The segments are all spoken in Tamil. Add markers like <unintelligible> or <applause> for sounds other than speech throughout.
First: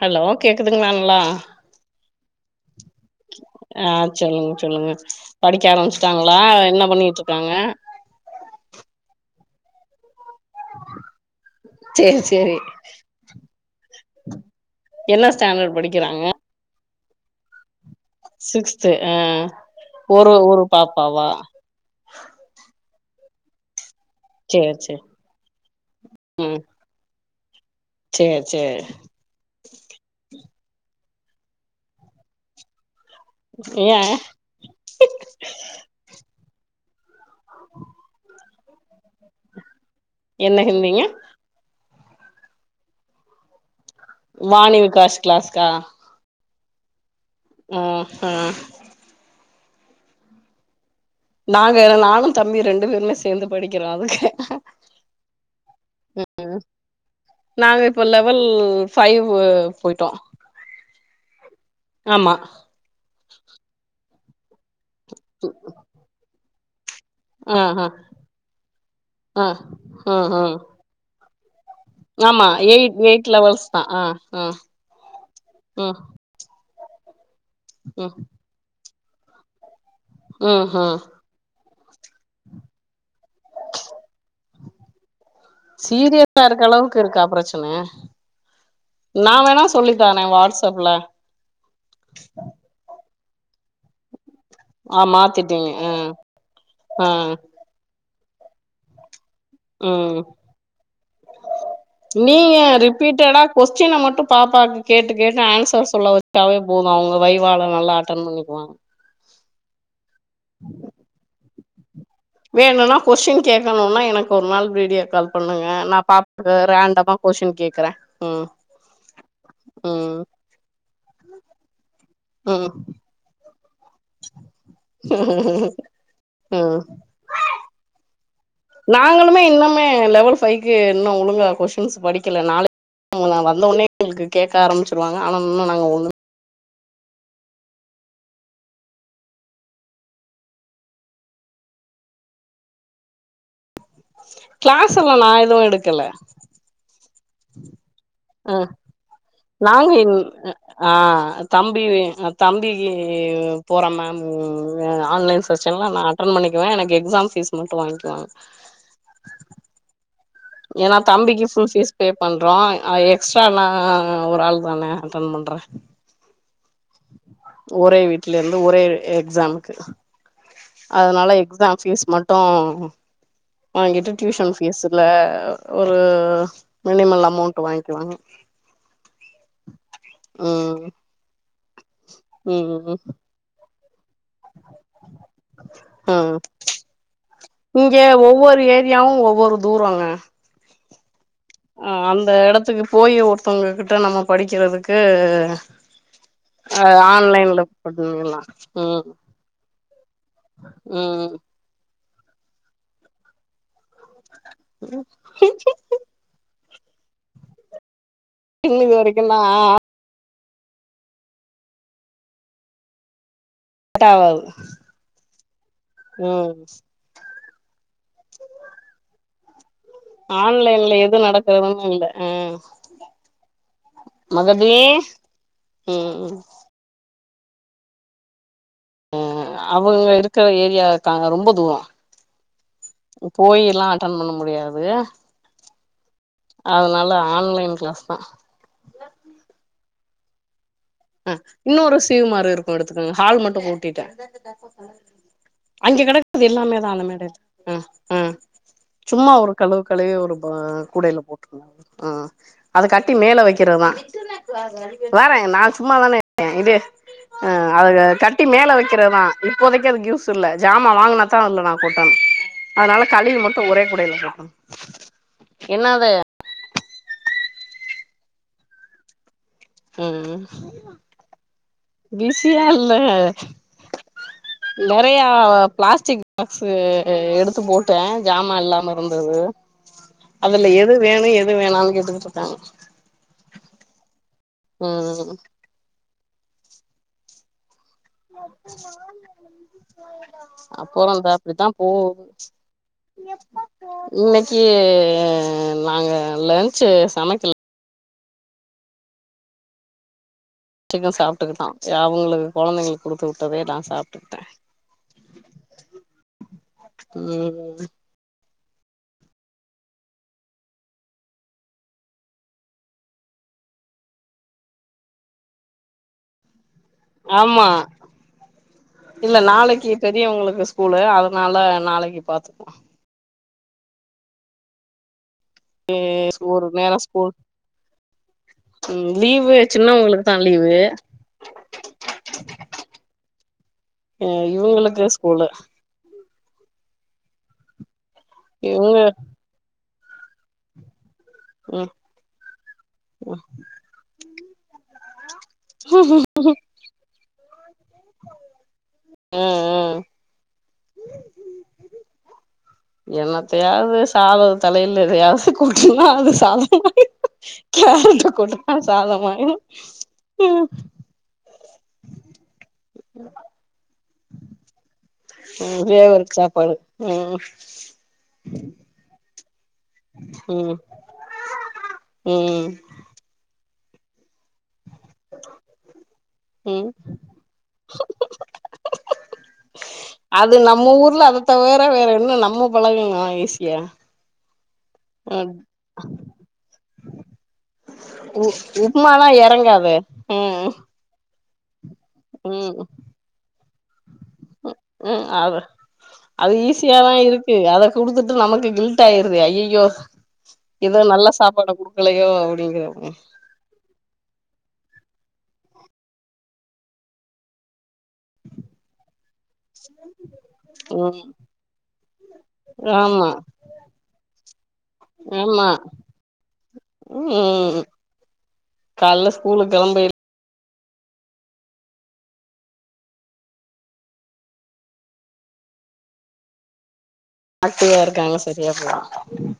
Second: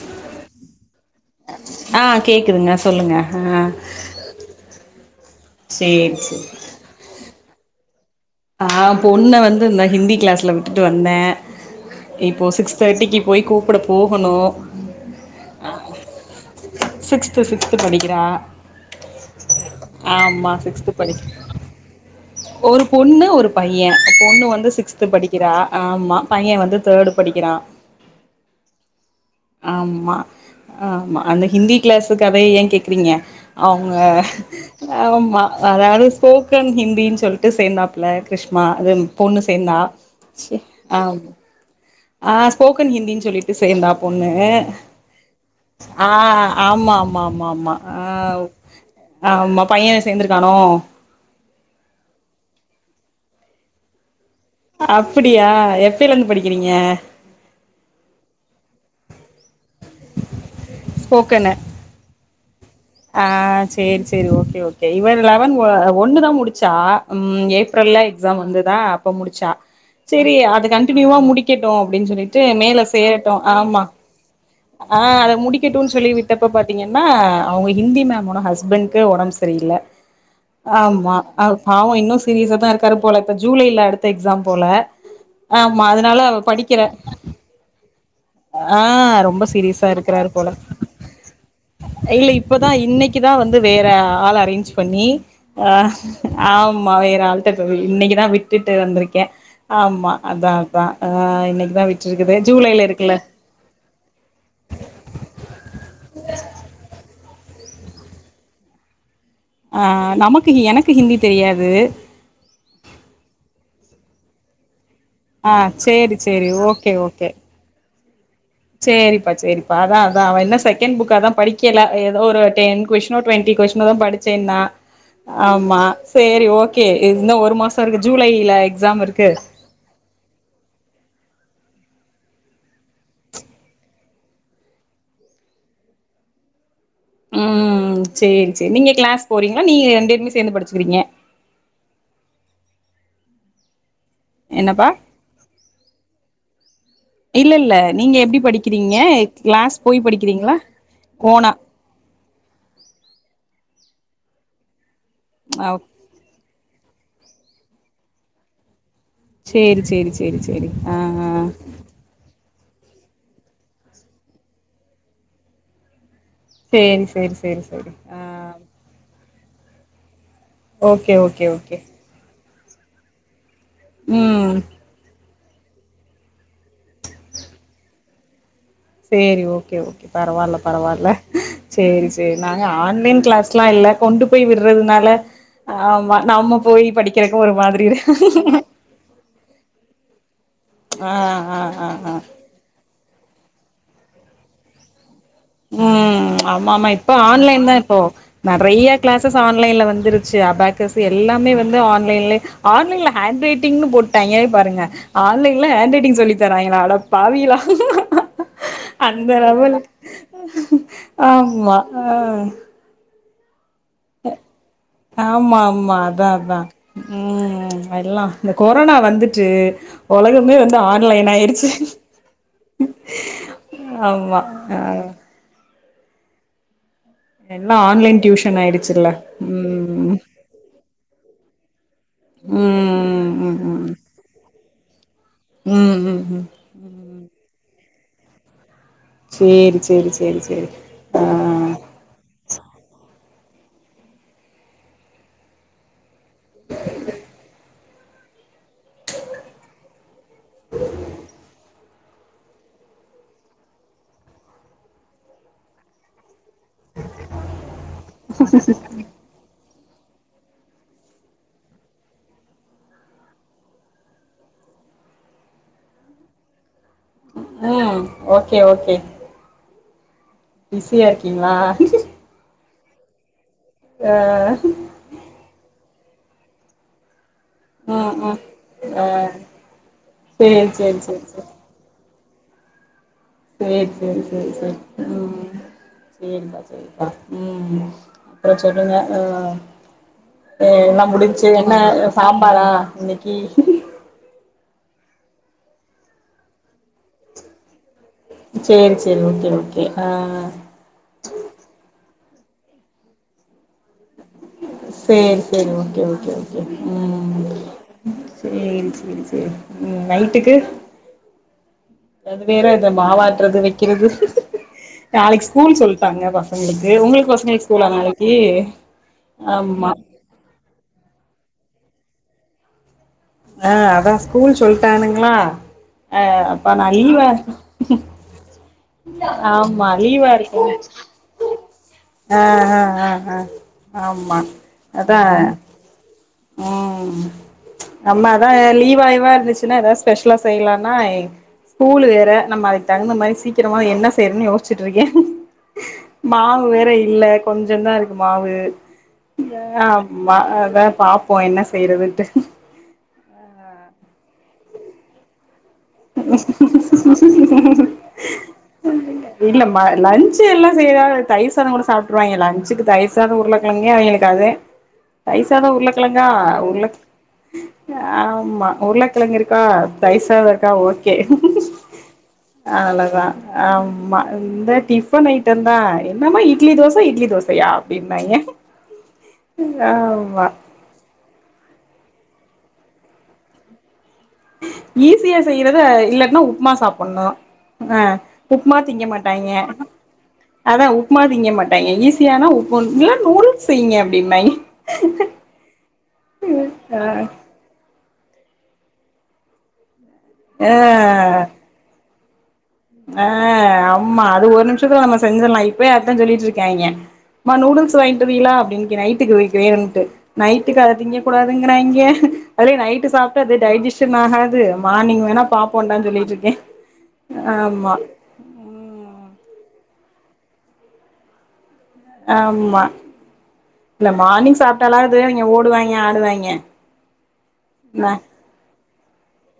ஹலோ கேக்குதுங்களா நல்லா ஆ கேக்குதுங்க ஆ சொல்லுங்க சொல்லுங்க படிக்க சேரி ஆரம்பிச்சுட்டாங்களா சேரி என்ன பண்ணிட்டுயிரு ப்பாங்க ஆ பொண்ண வந்து இந்த ஹிந்தி கிளாஸ் ல வுட்டுட்டு வந்தேன் சேரி இப்போ சேரி சிக்ஸ் தேர்ட்டிக்கு போய் கூப்புட போகணும் என்ன standard six to six sixth ஆ ஒரு ஆமா ஒரு சிக்ஸ்த்து படிக்கிறா பாப்பாவா ஒரு பொண்ணு ஒரு பையன் பொண்ணு வந்து சேரி சேரி சிக்ஸ்த் படிக்கிறா ஆமா பையன் வந்து தேர்டு படிக்கிறான் சேர் சேர் ஆமா ஆ ஆமா அந்த ஹிந்தி கிளாஸ் கதைய ஏன் கேக்குறீங்க அவுங்க ஏ ஆமா நல்ல வேல ஸ்போக்கன் ஹிந் பின் சொல் சேர்ந்தா பிள்ள கிருஷ்மா அது பொண்ணு சேர்ந்தா என்ன ஹிந்திங்க ஆம் ஆ ஸ்போக்கன் ஹிந்தின்னு சொல்லிட்டு செயல் வாணி விகாஷ் கிளாஸ்க்கா ஆமாம் ஆ ஆமா ஆமா ஆ ஆமா பைய சேந்திருக்கானோ நாங்க நானு தம்பியு ரெண்டு பேருமே சேந்து படிக்குறோ அங்க அப்புடியா எப்பிலயிருந்து படிக்குறீங்க பபைவ் போயிட்டோம் ஸ்போக்கனு ஆமா ஆ சேரி சேரி சேரி ஓகே ஓகே இவ லெவன் ஒன்னுதா முடிச்ச சா ஆ ஆ ஏப்ரல்ல எக்ஸாம் வந்ததா அப்போ முடுச்சா ஆ ம் சேரி ம் அது கண்டினியூவ முடிக்க ட்ட அப்டின்னு சொல்லிட்டு ஆமா மேல எயிட் எயிட் சேரட்டு லெவல்ஸ் தா ஆமா ஆ ஆ ஆ அத முடிக்கட்டுனு ம் சொல்லி விட்டப்ப பாத்த பாத்தீங்கன்னா அவுங்க ஹிந்தி ம் மேம் ஓட ஹஸ்பண்ட் க்கு ஒடம்பு சரியில்ல ம் ம் ஆமா அ பாவோ இன்னு சீரியஸா தா இருக்காரு போல ஜூலைல அடுத்த எக்ஸாம் போல ஆமா அதனால அவ சீரியஸா இருக்க படிக்குற அளவுக்கு இருக்கா பிரச்சன ஆ நா ரொம்ப வேணா சீரியஸா சொல்லி தாரே இருக்குராரு போல வாட்ஸ்அப்ல இல்ல இன்னைக்குதா வந்து வேற ஆள அரேஞ் ஆ பண்ணி மாத்திட்டீங்க ஆ ஆமா ஆ வேற ஆள்ட்ட போய் இன்னைக்கு அதா விட்டுட்டு வந்திருக்கே ஆமா உம் அதா அதா ஆ இன்னைக்குதா விட்டுருக்குது நீங்க ஜூலைல இருக்குல்ல ரிப்பீட்டடா கொஸ்டின மட்டு பாப்பாக்கு கேட்டு கேட்டு ஆன்சர் சொல்ல வச்சாவே போது அவுங்க வய வேல நல்லா அட்டன் பண்ணிக்குவாங்க ஆ நமக்கு எனக்கு ஹிந்தி தெரியாது இது வேனுன்னா கொஷ்டின் கேட்கணுனா எனக்கு ஒரு நாள் வீடியோ கால் ஆ பண்ணுங்க நா சேரி சேரி பாத்து ஓகே ரேண்டமா ஓகே கொஸ்டின் கேக்குறே ம் சேரிப்பா சேரிப்பா அதா ம் அதா அவ இன்னு செகண்ட் புக்கதா படிக்கல ஏதோ ஒரு ம் டென் கொஸ்டின்னோ டுவெண்ட்டி கொஸின் இப்பதா படிச்சேனா ம் ஆமா சேரி ம் ஓகே இந்த ஒரு மாசோ இருக்கு ஜூலையில எக்ஸாம் இருக்கு நாங்களுமே இன்னுமே ஸ் படிக்கல <inaudible> வந்தோனே எங்ளுக்கு கேக்க ஆரம்மிச்சிருவாங்க ஆனா இன்னு நாங்க ஒன்னு ம் சேரி சேரி நீங்க கிளாஸ் போறீங்ளா நீங்க ரெண்டு பேருமே சேந்து படிச்சுக்கிறீங்க என்னப்பா கிளாஸல்லா நா எதுவு எடுக்கல இல்ல இல்ல நீங்க எப்டி ஆ படிக்கிறீங்க கிளாஸ் நாங்க போய் இங் படிக்கிறீங்களா ஆ ஓனா தம்பி தம்பிக்கு போற நம்ம மூ ஆன்லைன் ஆ செக்ஷன்லா நா அட்டன் பண்ணிக்குவே எனக் எக்ஸாம் ஃபீஸ் மட்டு வாங்க்கிவாங்க சேரி சேரி சேரி சேரி ஏனா ஆ ஆ தம்பிக்கு ஃபுல் ஃபீஸ் பே பண்றோ அ எக்ஸ்ட்ரா நா ஒரு ஆள் தானே அட்டன் பண்றே சேரி சேரி சேரி சேரி ஆ க்ஸாம்க்கு ஓகே அதனால ஓகே ஓகே எக்ஸாம் ஃபீஸ் மட்டு ம் வாங்கிட்டு டியூஷன் ம் ஃபீஸுல்ல ஒரு மினிமல் அமௌண்ட் வாங்க்குவாங்க சேரி ஓகே ஓகே பரவால்ல ம் பரவால்ல சேரி சேரி நாங்க ம் ம் ஆன்லைன் கிளாஸ்லா இல்ல கொண்டு போய் விட்றதுனால ஆமா ம் நம்ம போய் படிக்கிறக்கு ஒரு மாதிரி இங்க இருக்கு ஒவ்வொரு ஏரியாவு ஒவ்வொரு தூரங்க ஆ ஆ ஆ அ ஆ அந்த எடத்துக்கு போயி ஒருத்தவ்ங்க கிட்ட நம்ம படிக்கிறதுக்கு ம் அ ஆமாமா இப்ப ஆன்லைன்ல ஆன்லைன் தா இப்போ பண்ணிர்லா நறைய ம் கிளாஸஸ் ஆன்லைன்ல வந்துருச்சு அபாகஸ் ம் எல்லாமே வந்து ஆன் லைன்லே ஆன்லைன்ல ஹேண்ட் ரைட்டிங்னு போட் டாய்ங்க பாருங்க ஆன்லைன் ல ஹேண்ட் ரைட்டிங் சொல்லித்தராங்க ளா அட பாவியளா <unintelligible> ஆமா ஆ <unintelligible> ஆமா ஆமா அதா ம் அதான் ம் ம் ப எல்லா இந்த கொரோனா வந்துட்டு உலகமே வந்து ஆன்லைன்ல எது ஆன்லைன் ஆயிருச்சு நடக்குறதுன்னு இல்ல அ ஆமா மகதி ஆ ம் ம் எல்லா ஆன்லைன் டியூஷன் ஆய்டு அ அவுங்க இருக்குற ஏரியாருகாங்க ரொம் ப துரோம் ம் ம் போயில்லா ம் அட்டன் பண்ண முடியாது ம் ம் ம் அதுனால ஆன்லைன் கிளாஸ் னா சேரி சேரி சேரி சேரி ஆ அ இன்னோரு சீவ்மாரு இருக்கும் எடுத்துக்கோங்க ஹால் மட் கூட்டிட்டே அஞ்சு கணக் அது எல்லாமே தான மேடது ஆ ஆ சும்மா ஒரு கழுவு கழுவி ஒரு அ குடேல போட்ருந்தா அது அது கட்டி மேல வைக்கிறதான் இன்டர்நெட் வாகு வாறே நா சும்மா தானே அ இது ஆ அத கட்டி மேல வைக்கிறதா இப்போதைக்கு அதுக்கு யூஸ் இல்ல ஜாமான் வாங்கினாதா அதுல நா கொட்டனு அதுனால கழுவிமட்டும் ஒரே குடேல போட்ருங்க என்னாது ம் ஓகே ஓகே ம் பிஸியாரிக்கீங்ளா இல்லங்க நொறையா பிளாஸ்டிக் பாக்ஸு எடுத் துப்போட்டே ம் ம் ஜாமா இல்லாம ஆ இருந்தது சேரி அதுல எது சேரி சேரி வேணு எது வேணான் கேட்டுக்கிட் தாங் சேர் சேரி சேர் சேரி ம் சேரிப்பா சேரி ம் அப்றோ சொல்லுங்க ஆ ஏ எல்லா போவோம்ப்பா முடிஞ்ச்சு என்ன அப்படித்தான் போவு சாம்பாரா இன்னைக்கி இன்னைக் க்கி நாங்க லஞ்சு சமைக்கல சேரி சேரி ஓகே ஓகே ஆ சிக்கன் சாப்பிட்டுக்கிட்டான் அவுங்களுக்கு குழந்தைங்களுக்கு கொடுத்து வுட்டதே நா சாப் சேரி சேரி ஓகே ஓகே ஓகே ம் சேரி சேரி சேரி ம் நைட்டுக்கு அது வேற இத மாவாட்டுறது வைக்கிறது நாளைக்கு ஸ்கூல் சொல்ட்டாங்க பசங்களுக் ஆமா இல்ல நாளைக்கு ஆமா பெரியவங்களுக்கு ஸ்கூலு அதனால நாளை பையன் பாத்துக்குவான் ஆ அதான் ஸ்கூல் சொல்லிட்டானுங்களா அ ஒரு அப்ப நான் நேரோ லீவா ஸ்கூல் இரு லீவு ஆமா சின்னவங்களுக்கு லீவா தா இருக்குன்னு லீவு ஆ ஆ ஆ ஆமா இவங்களுக்கு அதான் ஸ்கூலு ஆ ஆம்மாதான் இவங்க லீவ்வா யிவா இருந்துச்சுன்னா ஏதாவது ஸ்பெஷல்லா செய்யலானா ம் ஸ்கூல் வேற நம்ம அதுக்கு தகுந்த மாரி சீக்கிரமா என்ன தெர்லையா ச்சிட்டுருக்கேன் மாவு வேற இல்ல கொஞ்சம்தான் இருக்கு மாவு ம் ம் ஆமா அதான் ப்போம் என்ன செய்றதுன்னுட்டு சாவது தலையில எதையாவது கூட்டனா அது சாதமா கேரட்ட கூட்டம் இல்ல ம லஞ்சு எல்லாம் செய்யற தயிர் லஞ்சலா கூட சாப்டுருவாங்கே லஞ்சுக்கு தயிர் சாதம் உருளைக்கிழங்கு அவிகளுக்கு அதேன் தயிர் சாதம் ம் உருளைக்கழங்கா வேவருக்கு சாப்பாடு உருளை ம் ஆமா உருளைக்கிழங்கு இருக்கு ம் தயிர் சாதம் இருக்கா ம் ஓகே ம் அவ்ளோதான் ஆ மா இந்த டிஃபன் ஐட்டம் தான் என்னமா இட்லி ம் தோசை இட்லி தோசையா அப்படின்பாங்கே அது நம்ம ஊர்ல அத தவற வே என்ன நம்ம பழகனுமா ஈசியா ஈஸியா செய்யறத இல்லன்னா உப்புமா சாப்பிடணும் ஆ உ உப்புமா திங்க உப்மாலா மாட்டாங்கே எறங்காது ம் அதான் உப்புமா திங்க மாட் டாங்கே ரூசியான <unintelligible> இல்ல நூடுல்ஸ் ப்பீங்க உம் அத அது ஈஸியாதா இருக்கு அத குடுத்துட்டு நமக்கு கில் கமிட்டி ஆயிருது அய்யயோ ஏதோ நல்லா ஆ சாப்பாடு கொடுக்க எடுக்கலையோ ஆ ஆமா அது ஒரு நிமிஷோ நம்ம செஞ்சிருலா இப்பயு அதத்தா சொல்லிட்டு இருக்காங்க அம்மா நூடுல்ஸ் வாங்கிட்டு வந்தீங்ளா அப்டினு இன்னைக்கு நைட்டுக்கு வக்குரேன்ட்டு நைட்டுக்கு அத திங்க ம் கூடாதுன்றாங்க அப்டியே நைட் ஆமா சாப்டா டைஸ்சசன் ஆகாது மார்னிங் வேனா பாப்போன்டானு சொல்லி வெச்சு இருக்கே உம் ஆமா ம் காலேல ஊருக்கு கெளம்ப ஆ ஆமா இல்ல மார்னிங் சாப்பிட்டாலாவது அவிங்க ஓடுவாங்க ஆடுவாங்க அத்தையா இருக்காங்க சரியா போலாம் உ <unintelligible>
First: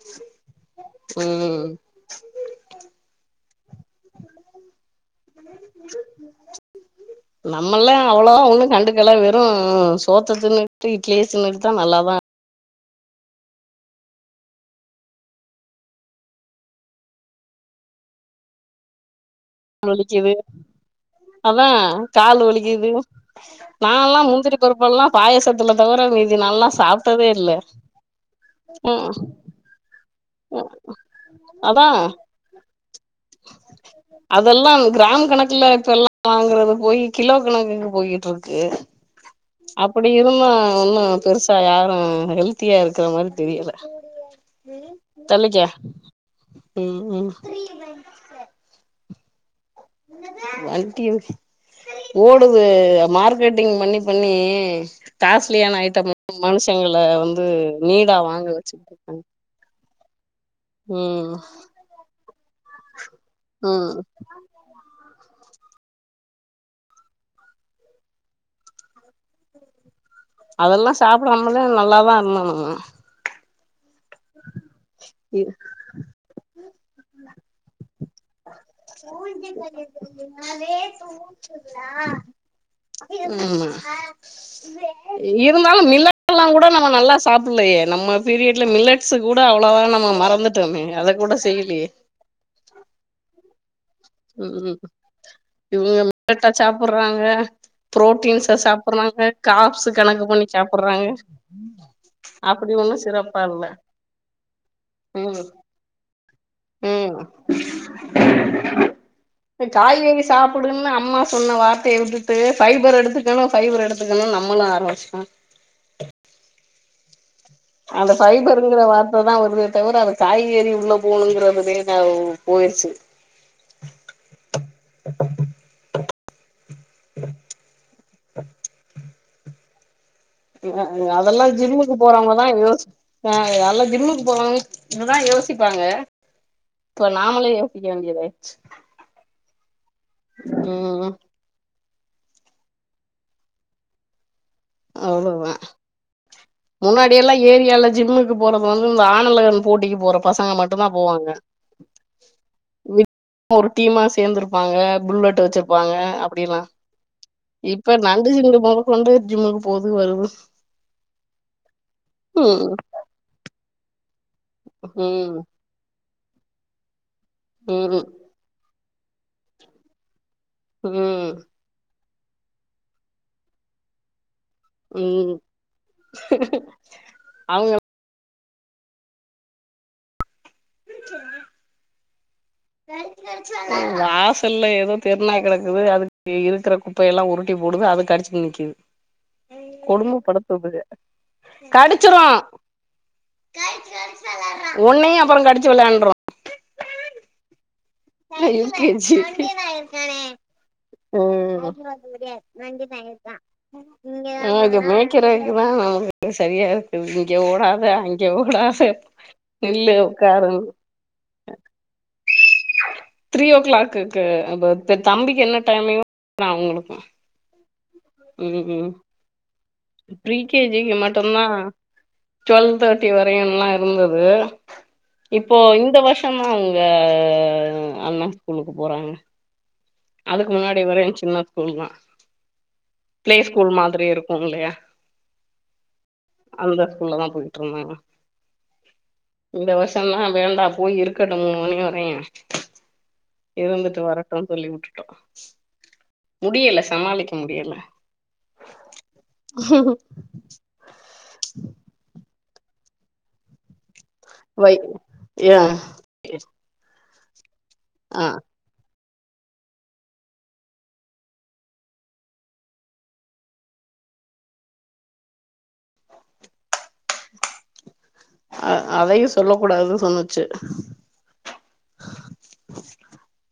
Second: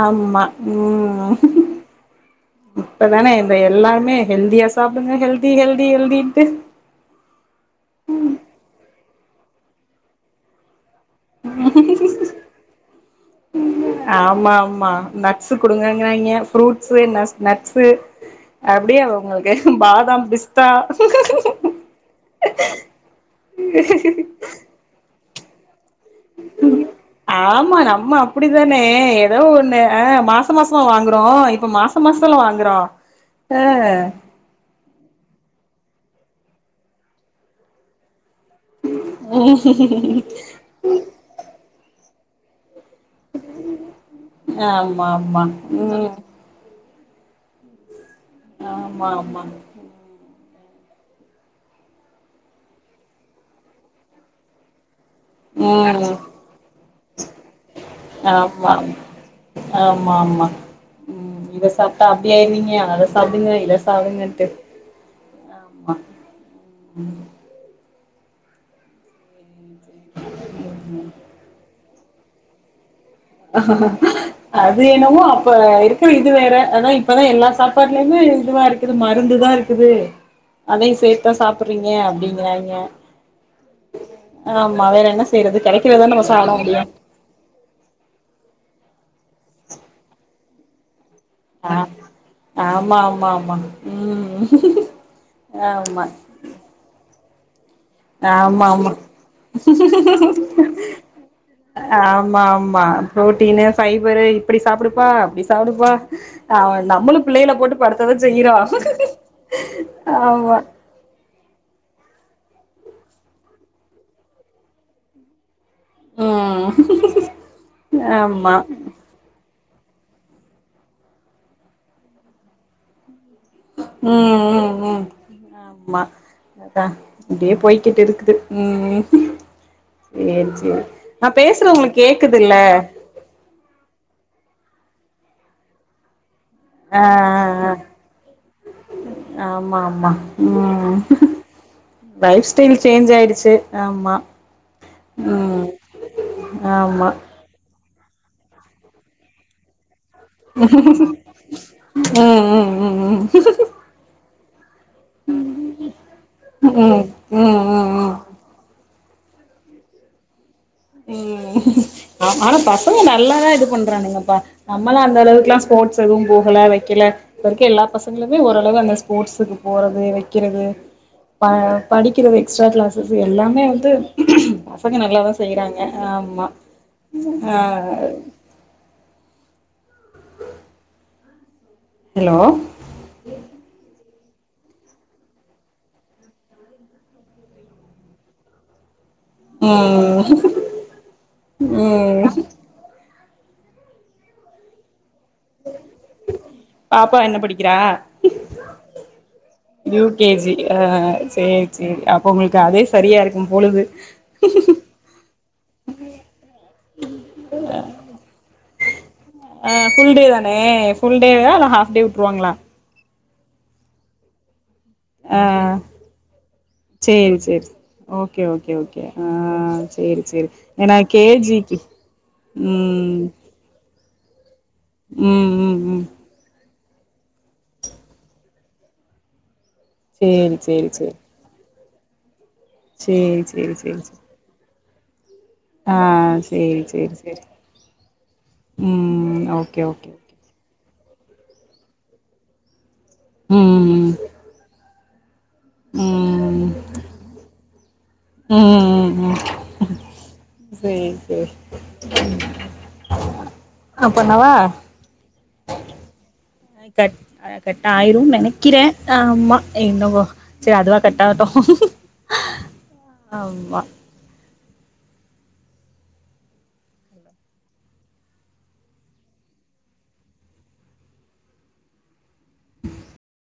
ஆமா உம் ம் இப்பதானே என்ன எல்லாருமே ஹெல்தியா சாப்டுங்க ஹெல்தி ஹெல்தி ஹெல்தின்ட்டு அப்பல்லா வெறு சோத்த தின்னு இட்லியே சின்னதுதா நல்லாதா ஆமா ஆமா நட்ஸ்சு குடுங்கன்றாங்ககா ஃபுரூட்ஸு நட்ஸு அப்டியே உங்களுக்கு பாதாம் வலிக்குது பிஸ்தா அதா கால் வலிக்குது நால்லா முந்திரி பருப்பெல்லா பாயசத்ல ஆமா நம்ம அப்டிதானே ம் ஏதோ ஒன்னு மாச மாசமான் வாங்குறோ இப்ப அதா மாச மாசம் எல்லா வாங்குறோ ஆ அதெல்லா கிராம் கணக்குல ல்லாம் வாங்குறது போய் கிலோ கணக்குக்கு போயிட்டு இருக்கு அப்படி இருந்து ஒன்னு பெருசா யாரு ஹெல்த்தியா இருக்கு இருக்கற மாதிரி தெரியல ஆமா ஆமா தள்ளிக்க ம் உம்-உம் ஆமா-ஆமா என்னது வண்டியோ ஓடுது மார்க்கெட்டிங் பண்ணி பண்ணி காஸ்லியான ம் ஐட்டம் மனுஷங்களை வந்து நீடா வாங்க ஆமா ஆமா வச்சுட்டு இருகாங்க ஆமா ம் அ சாப்டுங்க இத ம் சாப்டுங்கன்டு ஆமா ம் அதெல்லா ம் சாப்டாமதா நல்லாதா இருந்தோம் நம்ம ஆஹ ஆ அது என்னமோ அப்ப இருக்க இது வேற அதா இப்பதான் எல்லா சாப்பாடுலயுமே இதுவா இருக்குது மருந்துதான் இருக்குது அதையு சேத்துதா சாப்புடுறீங்க அப்டி கிறாயிங்க ஆமா ஆமா வேற என்ன செய்யறது இருந்தாலு கெடைக்கிறதான மில்லட் நம்ம எல்லா சாப்ட கூட நம்ம முடியும் நல்லா சாப்டலையே நம்ம பீரியட்ல மிலட் சு கூட அவ்ளவா நம்ம மறந்துட்டோமே அத கூட ஆ செய்யலையே ஆமா மா மா ம் இவுங்க ஆமா முகட்ட சாப்புடுறாங்க ஆமா ஆமா காப்ஸ் கணக்கு பண்ணி சாப்டுறாங்க ஆமா அப்டி ஆமா ஒண்ணு சிறப்பா புரோட்டினு இல்ல பைய்பரு இப்டி சாப்புடுப்பா ம் அப்டி சாப்புடுப்பா ம் காய்கறி ஆமா சாப்புடுன்னு அம்மா சொன்ன வார்த்தய உட்டு பைபர் எடுத்துக்கணு பைபர் எடுத்துக்கணு நம்மளும் ஆரம்பிச்சோ ம் அந்த ஆமா பைபருங்குற வார்த்ததான் வருது தவுர அது காய்கறி உள்ள போணுங்கறதுலே நா போயிடுச்சு ம் ம் ம் ஆமா அதான் இப்டி போய்கிட்டு இருக்குது ம் ம் சேரி சேரி நா அதெல்லா பேசுறது ஒங்களுக் கேக்குதுல்ல கால்ல ஜிம்முக்கு போவாங்க அங்கதான் யோசிப்பாங்க ஆ இப்ப நாமளே யோசிக்க வேண்டியதாயிச்சு ஆமாம் மா ம் லைஃப் ஸ்டைல் சேஞ்ச் ஆய்டுச்சு ஆமா அவ்ளோதா ம் ஆமா முன்னாடி எல்லா ஏரியால ஜிம்முக்கு போறது வந்து இந்த ஆணழகன் போட்டிக்கு போற பசங்க மட்டுந்தா போவாங்க ம் ம் ம் ம் வாங்க புல்லட் வச்சிருப்பாங்க அப்டிலா ம் ம் ம் இப்ப ம் நண்டு சிந்து போ கொண்டு ஜிம்முக்கு போது வருது ம் ஆனா ம் பசங்க நல்லாதா இது பண் புரானுங்க ப நம்மள அந்த ம் அளவுக்குலா ஸ்போர்ட்ஸ் கும் போகலா வைக்கல இரைக்கு எல்லா ம் பசங்களுமே ஓரளவு அங்க ஸ்போர்ட்ஸுக்கு போரது வெ கிறகு ம் ப படிக்கிற எக்ஸ்ட்ரா கிளாஸஸ் எல்லாமே வந்து பசங்க நல்லா தா ம் ங்க ஆமா ஆ அவங்க சொல்ல ஹலோ வாசல்லல்ல ஏதோ தெருநாய் கிடக்குது அதுக்கு இருக்கிற குப்பைய எல்லா உருட்டி போடுது அது கடிச்சுட்டு நக்குது ம் ம் ஒன்னையு பாப்பா என்ன படிக்கிறா U K G U K G ஆ உ சேரி சேரி அப்ப உங்களுக்கு அதே சரியா இருக்கும் பொழுது மேய்கறதுக்குதா நமக்கு சரியா இருக்கு இங்க ஓடாத அங்க ஓடாத நில்லு ஆஹ்ஃபுல் டே தானே உக்காருன்னு ஃபுல் டேல்ல ஹாஃப் டே விட்டுருவாங்களா த்ரீ ஓ கிளாக்குக்கு அவ இப்ப ஆ தம்பிக்கு என்ன டைமையுங் தா அவங்களுக்கு சேரி சேரி ஓகே ம் ஓகே ம் ஓகே ஆ சரி ப்ரீ சரி கே ஜி க்கு ஏன்னா மட்டுந்தா கேஜிக்கு ம் இருந்துது ம் இப்போ ம் இந்த ம் வருஷமா வே அண்ண ஸ்கூலுக்கு போறாங்க அதுக்கு சேரி முன்னாடி சேரி வர சேரி என்சின்னா ஸ்கூல் தா ப்ளே சேரி ஸ்கூல் சேரி சேரி மாதிரி சேரி இருக்கும் இல்லையா ஆ செரி அந்த செரி ஸ்கூல்ல தா செரி போயிட்டு இருந்தாங்க ம் இந்த ஓகே ஓகே வருஷந்தா வேண்டா போய் இருக்கட்டும் மூணு மணி வரையு இருந்துட்டு ம் வரட்டுனு சொல்லி உட்ரு டகாஸ் ம் முடியலை சமாளிக்க முடியல ம் ம் சேரி சேரி ஆ பண்ணவா வை ஏ ஒகே கட் அட் கட்டாயிரும் நனைக்கிற ஆமா என்னமோ செரி அதுவா கட்டாவட்டும் அம்மா அ அ அதையு சொல்ல கூடாதுன் சொன்னுச்சு